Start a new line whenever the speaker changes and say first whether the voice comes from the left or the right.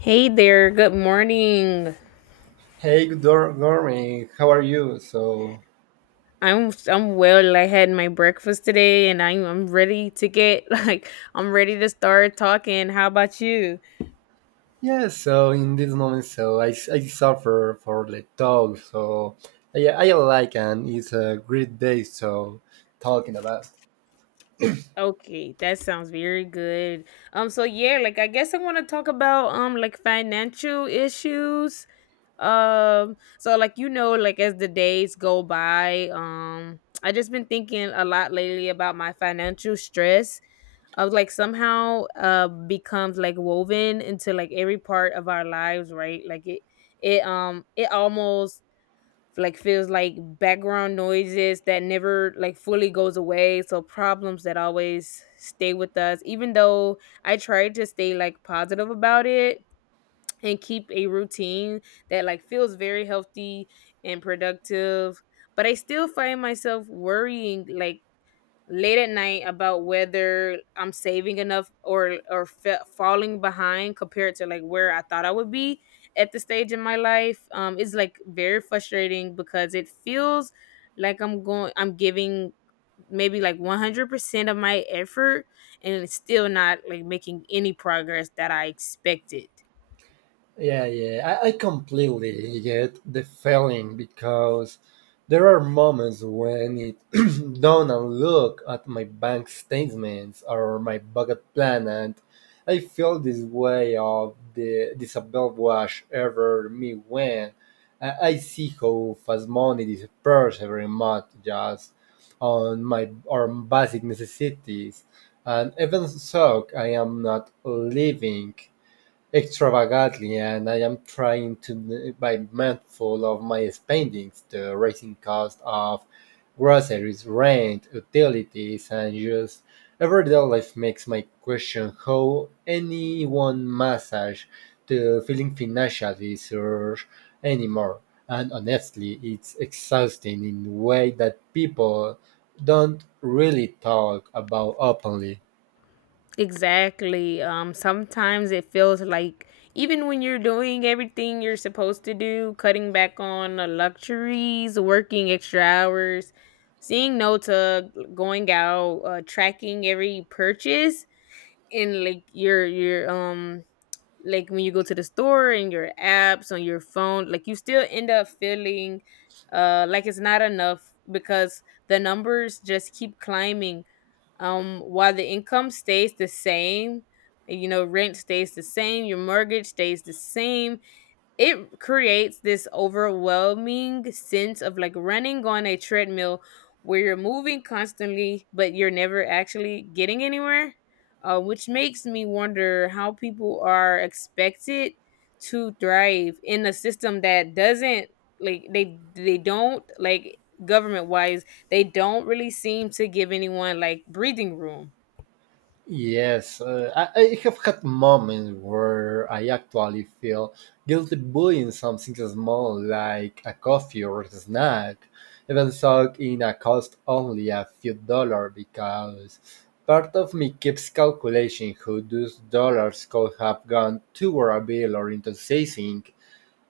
left: Hey there, good morning.
right: Hey, good morning. How are you? So,
left: I'm well. I had my breakfast today and I'm ready to get I'm ready to start talking. How about you?
right: yeah, so in this moment, I suffer for the talk. I like and it's a great day. So, talking about.
left: Okay, that sounds very good. So yeah, I guess I want to talk about like financial issues. As the days go by, I just been thinking a lot lately about my financial stress. I was like somehow becomes like woven into like every part of our lives, right? It almost like feels like background noises that never like fully goes away. So problems that always stay with us. Even though I tried to stay like positive about it and keep a routine that like feels very healthy and productive. But I still find myself worrying like late at night about whether I'm saving enough or falling behind compared to like where I thought I would be at the stage in my life, is like very frustrating because it feels like I'm giving maybe like 100% of my effort and it's still not like making any progress that I expected.
right: Yeah, yeah. I completely get the feeling because there are moments when it down and look at my bank statements or my bucket plan and I feel this way of the disable wash ever me when I see how fast money disappears every month just on my or basic necessities, and even so, I am not living extravagantly and I am trying to be mindful of my spendings, the rising cost of groceries, rent, utilities, and just everyday life makes me question how anyone massage the feeling financially surge anymore. And honestly, it's exhausting in a way that people don't really talk about openly.
left: Exactly. Sometimes it feels like even when you're doing everything you're supposed to do, cutting back on the luxuries, working extra hours, saying no to going out, tracking every purchase, and like when you go to the store and your apps on your phone, like you still end up feeling like it's not enough because the numbers just keep climbing, while the income stays the same, you know, rent stays the same, your mortgage stays the same. It creates this overwhelming sense of like running on a treadmill where you're moving constantly but you're never actually getting anywhere, which makes me wonder how people are expected to thrive in a system that doesn't, like they don't like government wise, they don't really seem to give anyone like breathing room.
right: Yes, I have had moments where I actually feel guilty buying something small like a coffee or a snack, even though in a cost only a few dollars because part of me keeps calculating how those dollars could have gone toward a bill or into saving.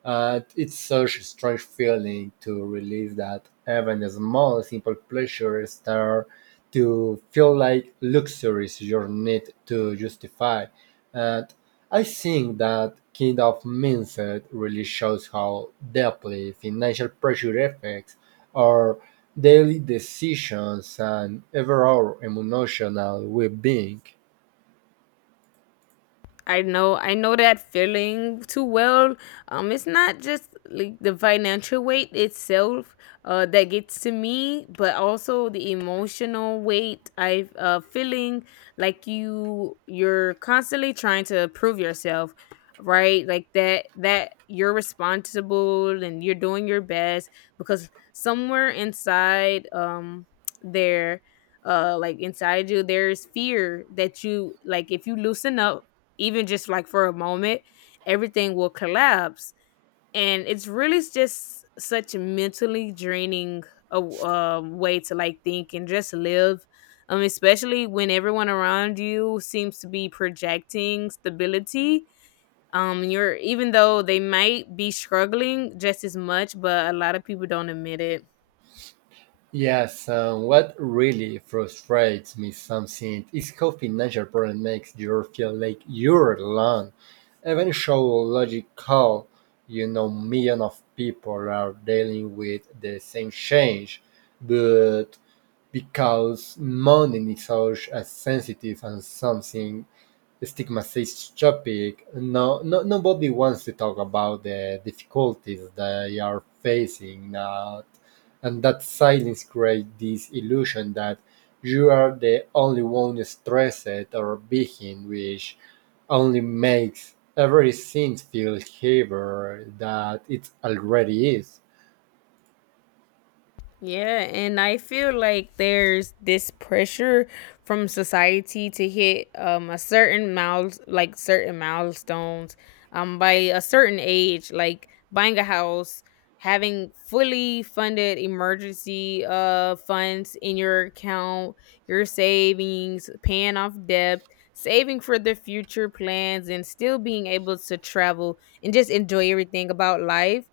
right: It's such a strange feeling to realize that even a small, simple pleasures start to feel like luxuries you need to justify. And I think that kind of mindset really shows how deeply financial pressure affects our daily decisions and overall emotional well-being.
left: I know that feeling too well. It's not just like the financial weight itself, that gets to me, but also the emotional weight. I feeling like you're constantly trying to prove yourself, right? Like that you're responsible and you're doing your best because somewhere inside, there, like inside you, there's fear that you like if you loosen up even just like for a moment, everything will collapse. And it's really just such mentally draining a way to like think and just live. Especially when everyone around you seems to be projecting stability. You're even though they might be struggling just as much, but a lot of people don't admit it.
right: Yes, and what really frustrates me something is how financial problem makes you feel like you're alone. Even so logical, you know, millions of people are dealing with the same change, but because money is such a sensitive and something stigmatized topic. No, no, Nobody wants to talk about the difficulties they are facing now, and that silence creates this illusion that you are the only one stressed or being, which only makes everything feel heavier that it already is.
left: Yeah, and I feel like there's this pressure from society to hit a certain miles like certain milestones by a certain age, like buying a house, having fully funded emergency funds in your account, your savings, paying off debt, saving for the future plans, and still being able to travel and just enjoy everything about life.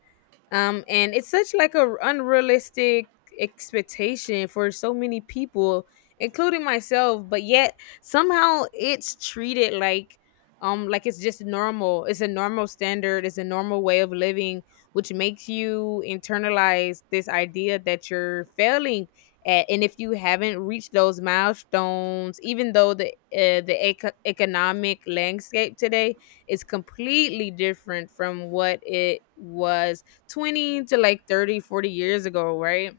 left: And it's such like a unrealistic expectation for so many people including myself, but yet somehow it's treated like it's just normal. It's a normal standard. It's a normal way of living, which makes you internalize this idea that you're failing at, and if you haven't reached those milestones even though the economic landscape today is completely different from what it was 20 to like 30, 40 years ago, right?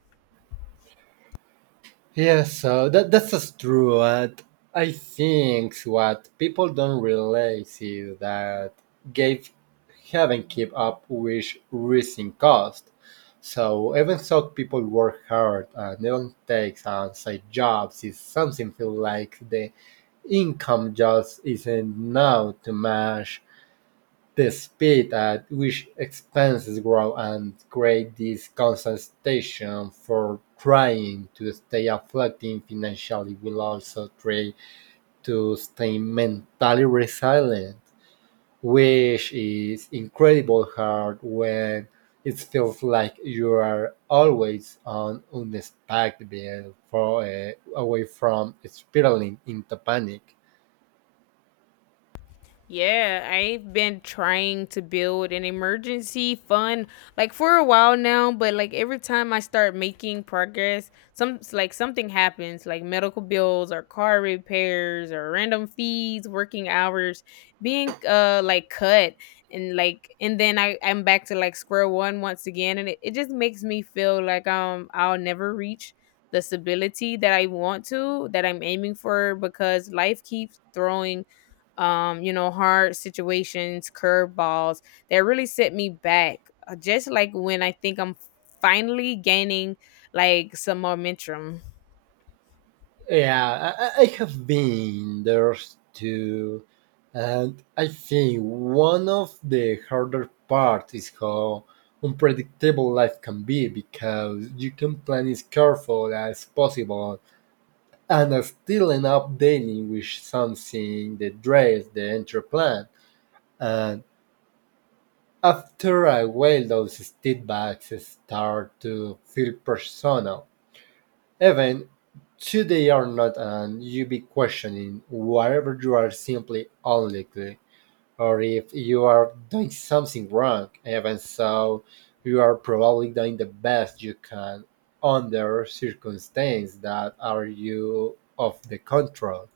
right: Yeah, so that's just true. And I think what people don't realize is that Gates haven't kept up with rising costs. So even though people work hard and even takes on side jobs, is something feel like the income just isn't now to match the speed at which expenses grow and create this dissatisfaction for trying to stay afloat financially will also try to stay mentally resilient, which is incredibly hard when it feels like you are always on unexpected bill for, away from spiraling into panic.
left: Yeah, I've been trying to build an emergency fund like for a while now, but like every time I start making progress, some like something happens, like medical bills or car repairs or random fees, working hours being like cut, and then I'm back to like square one once again. And it just makes me feel like, I'll never reach the stability that I want to that I'm aiming for because life keeps throwing, you know, hard situations, curveballs that really set me back. Just like when I think I'm finally gaining like some momentum.
right: Yeah, I have been there too, and I think one of the harder parts is how unpredictable life can be because you can plan as careful as possible and I still end up dealing with something the dress, the entry plan, and after a while, those setbacks start to feel personal. Even today are not and you be questioning whether you are simply unlucky or if you are doing something wrong. Even so, you are probably doing the best you can under circumstances that are you of the control.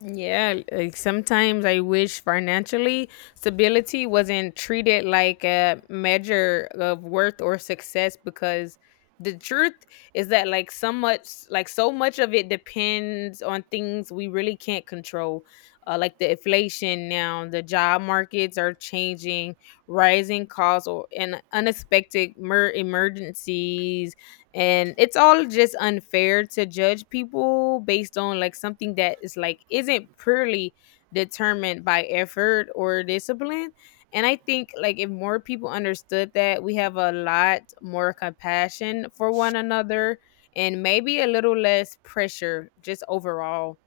left: Yeah, like sometimes I wish financially stability wasn't treated like a measure of worth or success because the truth is that so much of it depends on things we really can't control. Like the inflation now, the job markets are changing, rising costs or and unexpected emergencies, and it's all just unfair to judge people based on like something that is like isn't purely determined by effort or discipline. And I think like if more people understood that, we have a lot more compassion for one another, and maybe a little less pressure just overall.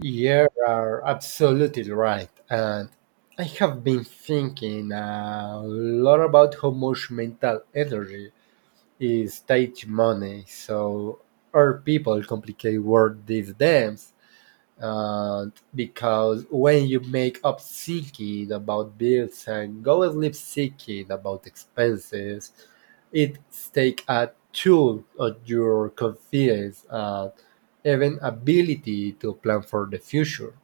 right: You are absolutely right, and I have been thinking a lot about how much mental energy is stage money. So our people complicate word these dams and because when you make up thinking about bills and go sleep thinking about expenses, it take a toll on your confidence and even ability to plan for the future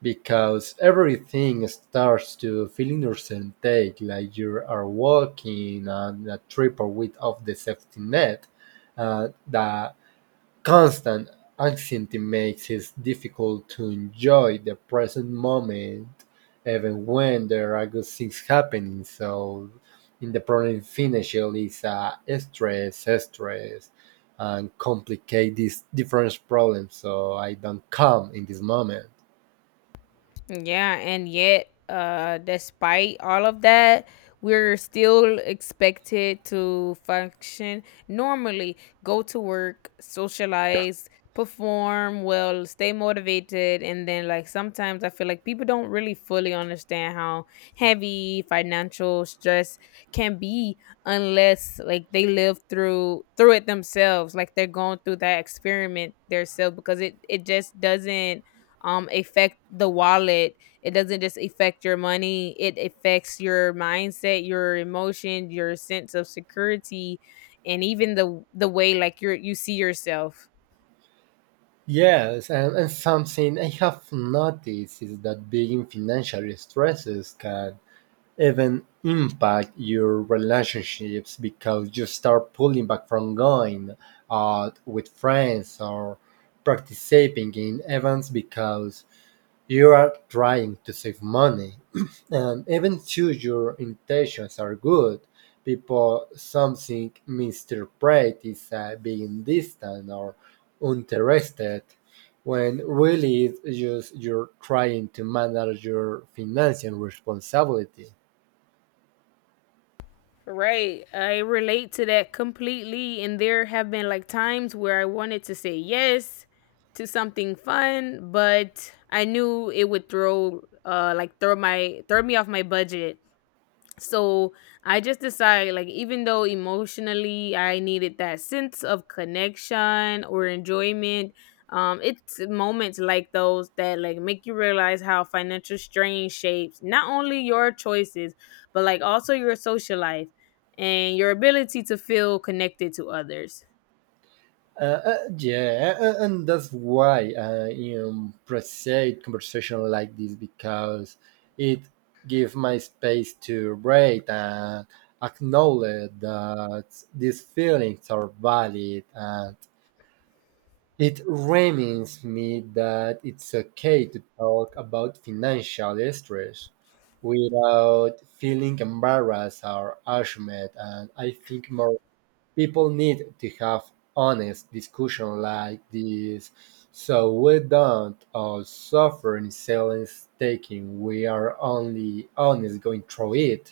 right: because everything starts to feel inauthentic, like you are walking on a trip or without the safety net. The constant anxiety makes it difficult to enjoy the present moment, even when there are good things happening. So, in the problem financial is stress, stress, and complicate these different problems. So I don't come in this moment.
left: Yeah, and yet, despite all of that, we're still expected to function normally, go to work, socialize, perform well, stay motivated. And then, like, sometimes I feel like people don't really fully understand how heavy financial stress can be unless, like, they live through it themselves. Like, they're going through that experiment themselves because it just doesn't affect the wallet. It doesn't just affect your money. It affects your mindset, your emotion, your sense of security, and even the way like you see yourself.
right: Yes, and something I have noticed is that being financially stresses can even impact your relationships because you start pulling back from going out with friends or participating in events because you are trying to save money. And even though your intentions are good, people something misinterpret is being distant or uninterested when really it's just you're trying to manage your financial responsibility.
left: Right, I relate to that completely. And there have been like times where I wanted to say yes to something fun, but I knew it would throw, like throw my throw me off my budget. So I just decided like, even though emotionally I needed that sense of connection or enjoyment, it's moments like those that like make you realize how financial strain shapes not only your choices, but like also your social life and your ability to feel connected to others.
right: And that's why I appreciate conversation like this because it gives my space to breathe and acknowledge that these feelings are valid, and it reminds me that it's okay to talk about financial stress without feeling embarrassed or ashamed. And I think more people need to have honest discussion like this so we don't all suffer in silence taking we are only honest going through it.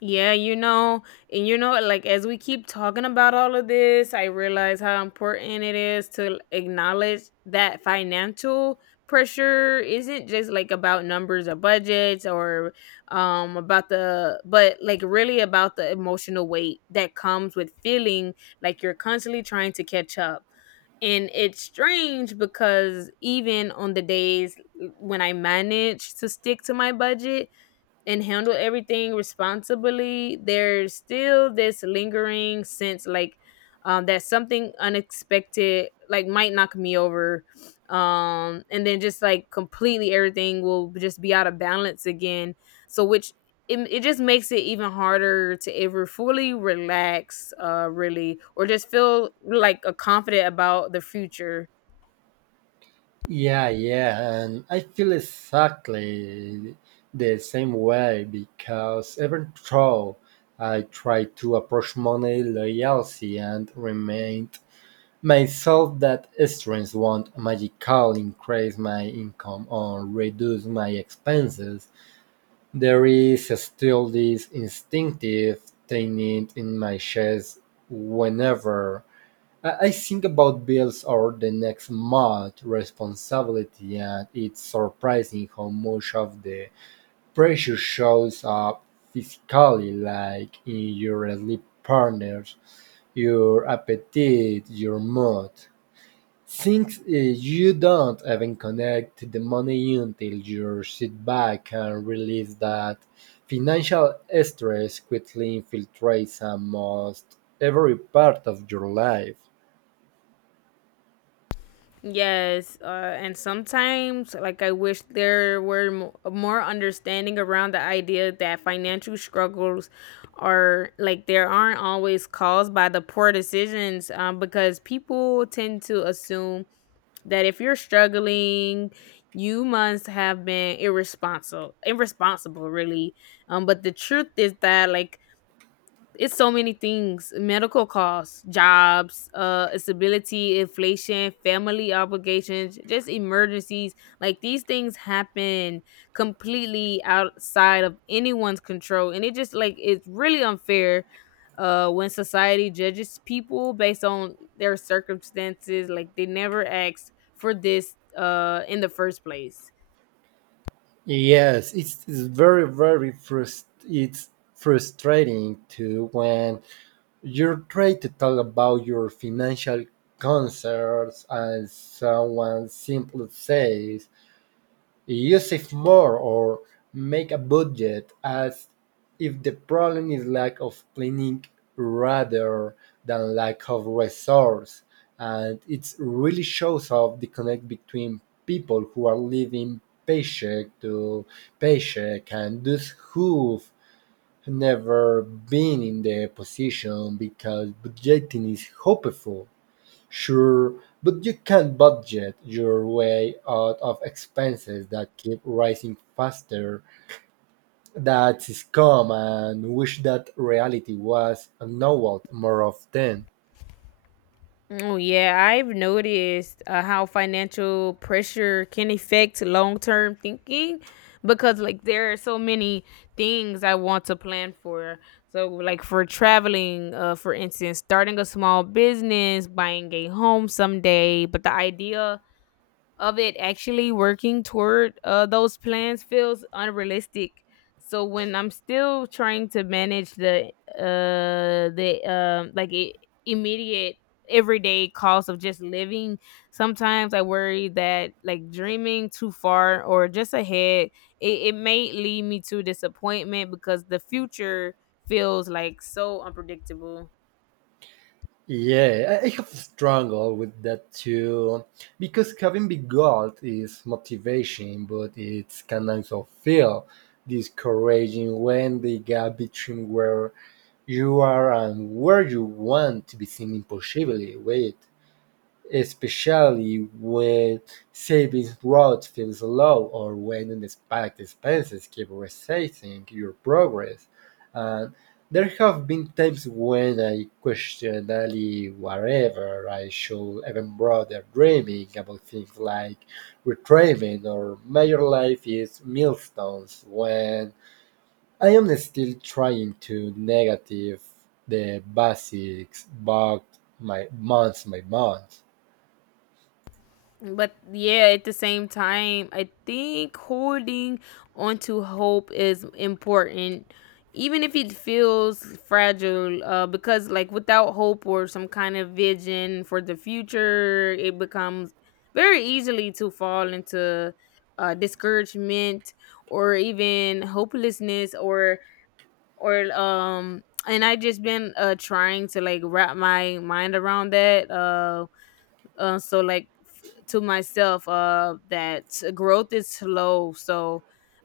left: Yeah, like as we keep talking about all of this, I realize how important it is to acknowledge that financial pressure isn't just like about numbers or budgets, or about the but like really about the emotional weight that comes with feeling like you're constantly trying to catch up. And it's strange because even on the days when I manage to stick to my budget and handle everything responsibly, there's still this lingering sense like, that something unexpected like might knock me over, and then just like completely everything will just be out of balance again. So which it just makes it even harder to ever fully relax, really, or just feel like a confident about the future.
right: Yeah, yeah, and I feel exactly the same way because even though I try to approach money loyalty and remind myself that strength won't magically increase my income or reduce my expenses, there is still this instinctive tightening in my chest whenever I think about bills or the next month' responsibility, and it's surprising how much of the pressure shows up physically, like in your sleep partners, your appetite, your mood. Since you don't even connect the money until you sit back and realize that financial stress quickly infiltrates almost every part of your life.
left: Yes, and sometimes, like, I wish there were more understanding around the idea that financial struggles are, there aren't always caused by the poor decisions, because people tend to assume that if you're struggling, you must have been irresponsible, really. But the truth is that, like, it's so many things: medical costs, jobs, stability, inflation, family obligations, just emergencies. Like these things happen completely outside of anyone's control, and it just like it's really unfair when society judges people based on their circumstances like they never asked for this, in the first place.
right: Yes, it's very, very, it's frustrating too when you try to talk about your financial concerns and someone simply says, You save more or make a budget as if the problem is lack of planning rather than lack of resource. And it really shows off the connect between people who are living paycheck to paycheck and those who've never been in their position because budgeting is hopeful. Sure, but you can't budget your way out of expenses that keep rising faster. That's common. Wish that reality was unknowable more often.
left: Oh yeah, I've noticed how financial pressure can affect long-term thinking because like there are so many things I want to plan for. So like for traveling, for instance, starting a small business, buying a home someday, but the idea of it actually working toward those plans feels unrealistic. So when I'm still trying to manage the like I immediate everyday cost of just living, sometimes I worry that like dreaming too far or just ahead, it may lead me to disappointment because the future feels like so unpredictable.
right: Yeah, I have struggled with that too, because having big goals is motivation, but it can also feel discouraging when the gap between where you are and where you want to be seen impossibly wide. Especially when savings rate feels low or when unexpected expenses keep resetting your progress. And there have been times when I questioned only whatever I should even bother dreaming about things like retirement or major life is milestones when I am still trying to negative the basics but my month by month.
left: But yeah, at the same time, I think holding onto hope is important, even if it feels fragile. Because like without hope or some kind of vision for the future, it becomes very easily to fall into, discouragement or even hopelessness, or or. And I just been trying to like wrap my mind around that, so like to myself that growth is slow, so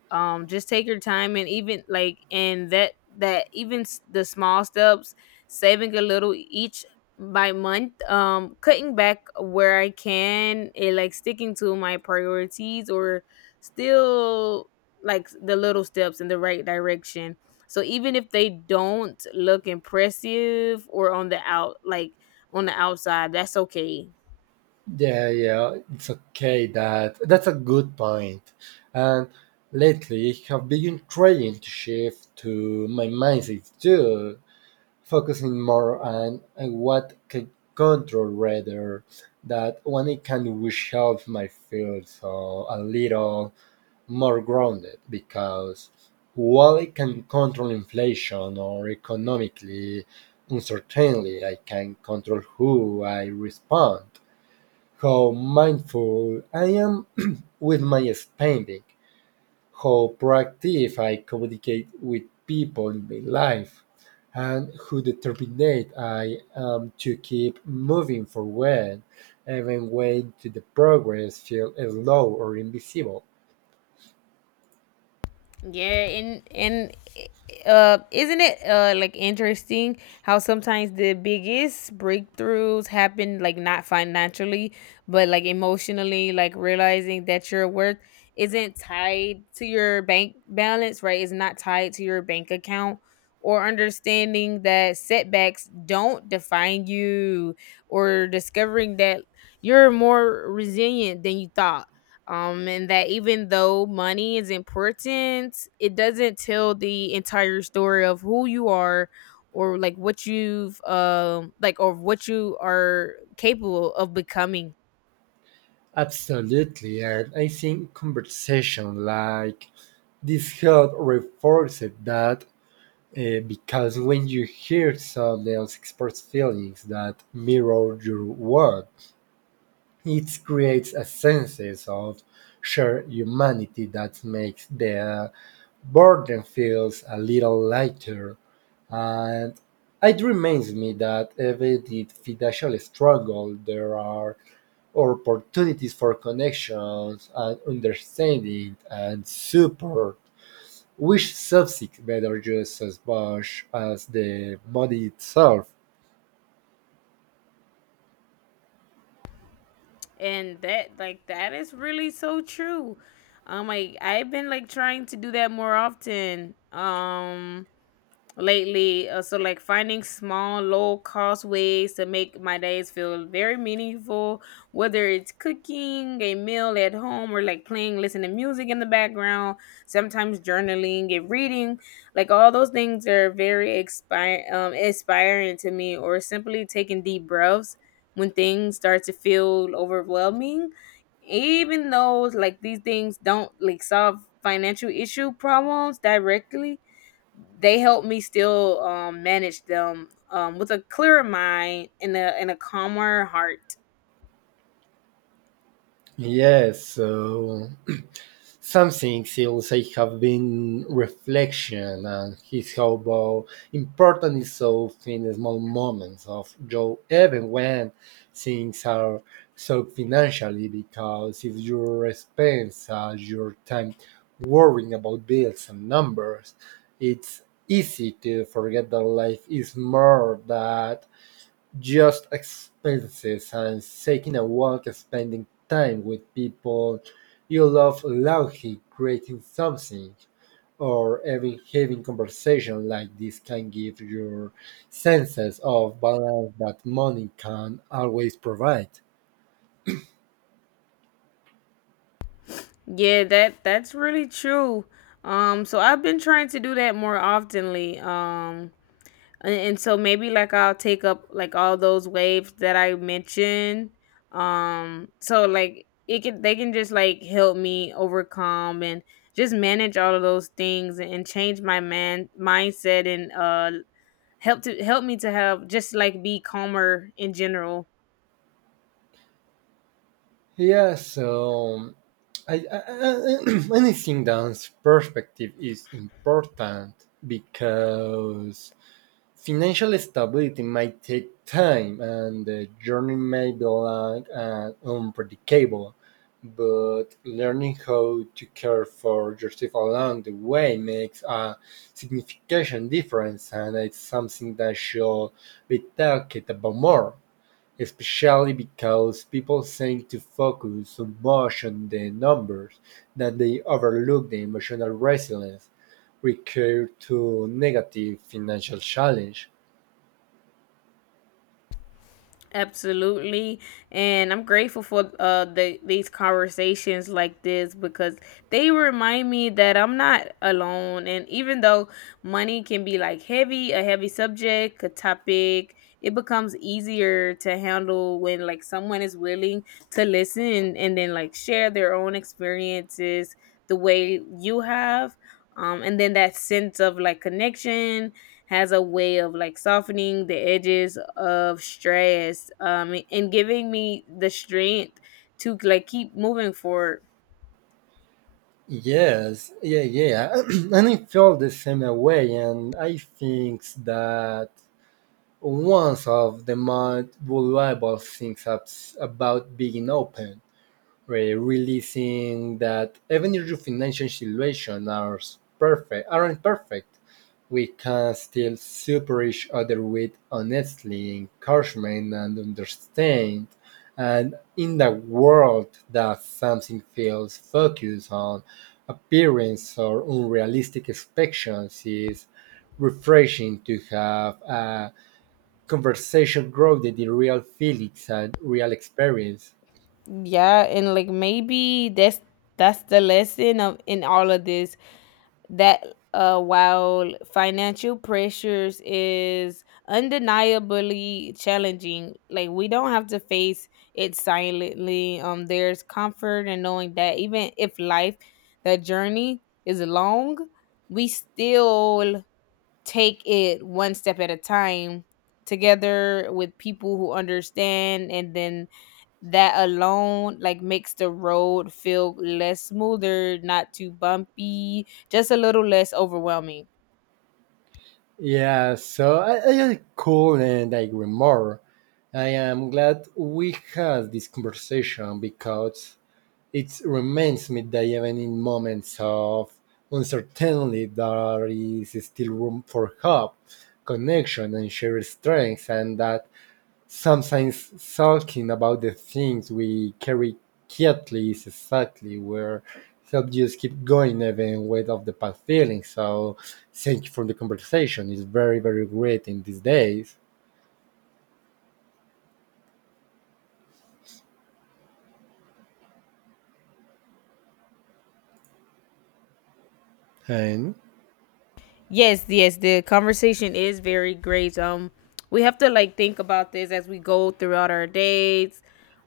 left: just take your time. And even like and that that even the small steps, saving a little each by month, cutting back where I can, and like sticking to my priorities, or still like the little steps in the right direction. So even if they don't look impressive or on the out like on the outside, that's okay.
right: Yeah, yeah, it's okay that that's a good point. And lately I've been trying to shift to my mindset too, focusing more on what can control rather that when I can wish out my field so a little more grounded because while I can control inflation or economically uncertainly I can control who I respond, how mindful I am with my spending, how proactive I communicate with people in my life, and how determined I am to keep moving forward, even when to the progress feels slow or invisible.
left: Yeah, and isn't it like interesting how sometimes the biggest breakthroughs happen like not financially, but like emotionally, like realizing that your worth isn't tied to your bank balance, right? It's not tied to your bank account. Or understanding that setbacks don't define you, or discovering that you're more resilient than you thought, and that even though money is important, it doesn't tell the entire story of who you are or like what you've or what you are capable of becoming.
right: Absolutely, and I think conversation like this help reinforce that. Because when you hear someone else express feelings that mirror your own, it creates a sense of shared humanity that makes the burden feels a little lighter. And it reminds me that even in financial struggle, there are opportunities for connections and understanding and support. Which subjects better, just as much as the body itself?
left: And that like that is really so true. Like I've been like trying to do that more often, lately. So like finding small, low cost ways to make my days feel very meaningful, whether it's cooking a meal at home or like playing, listening to music in the background, sometimes journaling and reading. Like all those things are very expire inspiring to me, or simply taking deep breaths when things start to feel overwhelming. Even though like these things don't like solve financial issue problems directly, they help me still manage them, with a clearer mind and a calmer heart.
right: Yes, so some things he'll say have been reflection and his how about important is so in the small moments of joy, even when things are so financially, because if you spend your time worrying about bills and numbers, it's easy to forget that life is more than just expenses, and taking a walk, spending time with people you love, loudly creating something, or even having conversation like this can give your senses of balance that money can always provide.
left: Yeah, that's really true. So I've been trying to do that more oftenly. And so maybe like I'll take up like all those waves that I mentioned. So like it can they can just like help me overcome and just manage all of those things and change my man mindset and help me to have just like be calmer in general.
right: Yeah, so anything dance perspective is important because financial stability might take time and the journey may be long and unpredictable, but learning how to care for yourself along the way makes a significant difference and it's something that should be talked about more, especially because people seem to focus so much on the numbers that they overlook the emotional resilience required to negative financial challenge.
left: Absolutely, and I'm grateful for these conversations like this, because they remind me that I'm not alone. And even though money can be like heavy a heavy subject, a topic, it becomes easier to handle when like someone is willing to listen and then like share their own experiences the way you have. And then that sense of like connection has a way of like softening the edges of stress, and giving me the strength to like keep moving forward.
right: Yes, yeah, yeah. And I felt the same way, and I think that one of the most valuable things about being open, realizing that even if your financial situation aren't perfect, we can still support each other with honesty, encouragement, and understand. And in the world that something feels focused on appearance or unrealistic expectations is refreshing to have a conversation grounded in real feelings and real experience.
left: Yeah, and like maybe that's the lesson of in all of this, that while financial pressures is undeniably challenging, like we don't have to face it silently. There's comfort in knowing that even if life, the journey is long, we still take it one step at a time, together with people who understand. And then that alone like makes the road feel less smoother, not too bumpy, just a little less overwhelming.
right: Yeah, so I am cool and I agree more. I am glad we had this conversation because it reminds me that even in moments of uncertainty, there is still room for hope, connection, and shared strength, and that sometimes talking about the things we carry quietly is exactly where help just keep going even with of the past feelings. So thank you for the conversation. It's very, very great in these days. And
left: Yes, yes, the conversation is very great. We have to like think about this as we go throughout our days.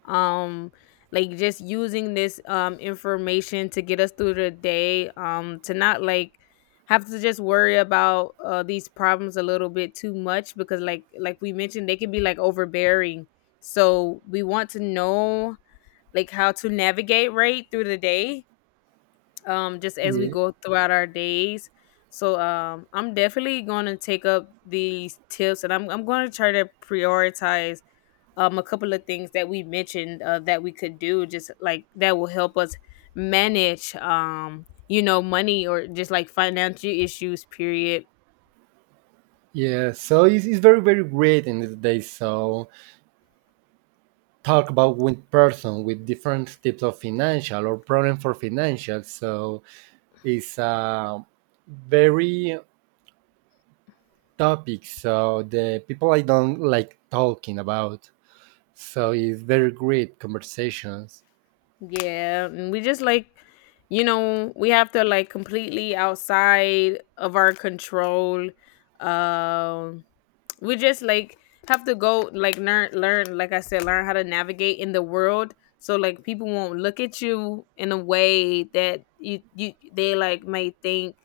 left: Um, like just using this information to get us through the day. To not like have to just worry about these problems a little bit too much, because like we mentioned, they can be like overbearing. So we want to know like how to navigate right through the day, just as we
right: yeah,
left: go throughout our days. So I'm definitely going to take up these tips, and I'm going to try to prioritize a couple of things that we mentioned, that we could do just like that will help us manage, you know, money or just like financial issues, period.
right: yeah. So it's very, very great in these days. So talk about with person with different types of financial or problem for financial. So it's a very topics so the people I don't like talking about, so it's very great conversations.
left: Yeah, and we just like, you know, we have to like completely outside of our control. um we just like have to go like learn like I said, learn how to navigate in the world, so like people won't look at you in a way that you they like may think,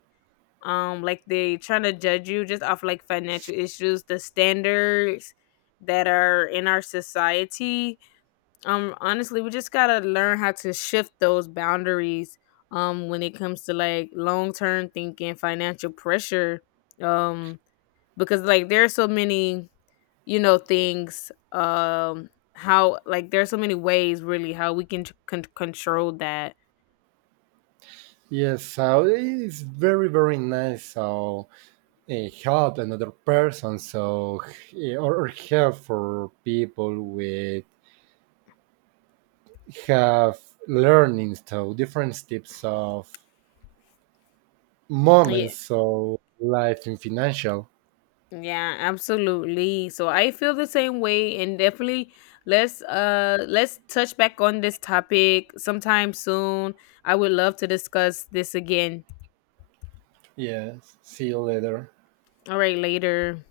left: like they trying to judge you just off like financial issues, the standards that are in our society. Honestly, we just gotta learn how to shift those boundaries when it comes to like long-term thinking, financial pressure, um because like there are so many, you know, things. How like there's so many ways really how we can, control that.
right: Yes, so it's very, very nice. So help another person. So or help for people with have learning, so different types of
left: yeah
right: moments, so life and financial.
left: yeah, absolutely, so I feel the same way. And definitely, let's touch back on this topic sometime soon. I would love to discuss this again.
right: Yes, see you later.
left: All right, later.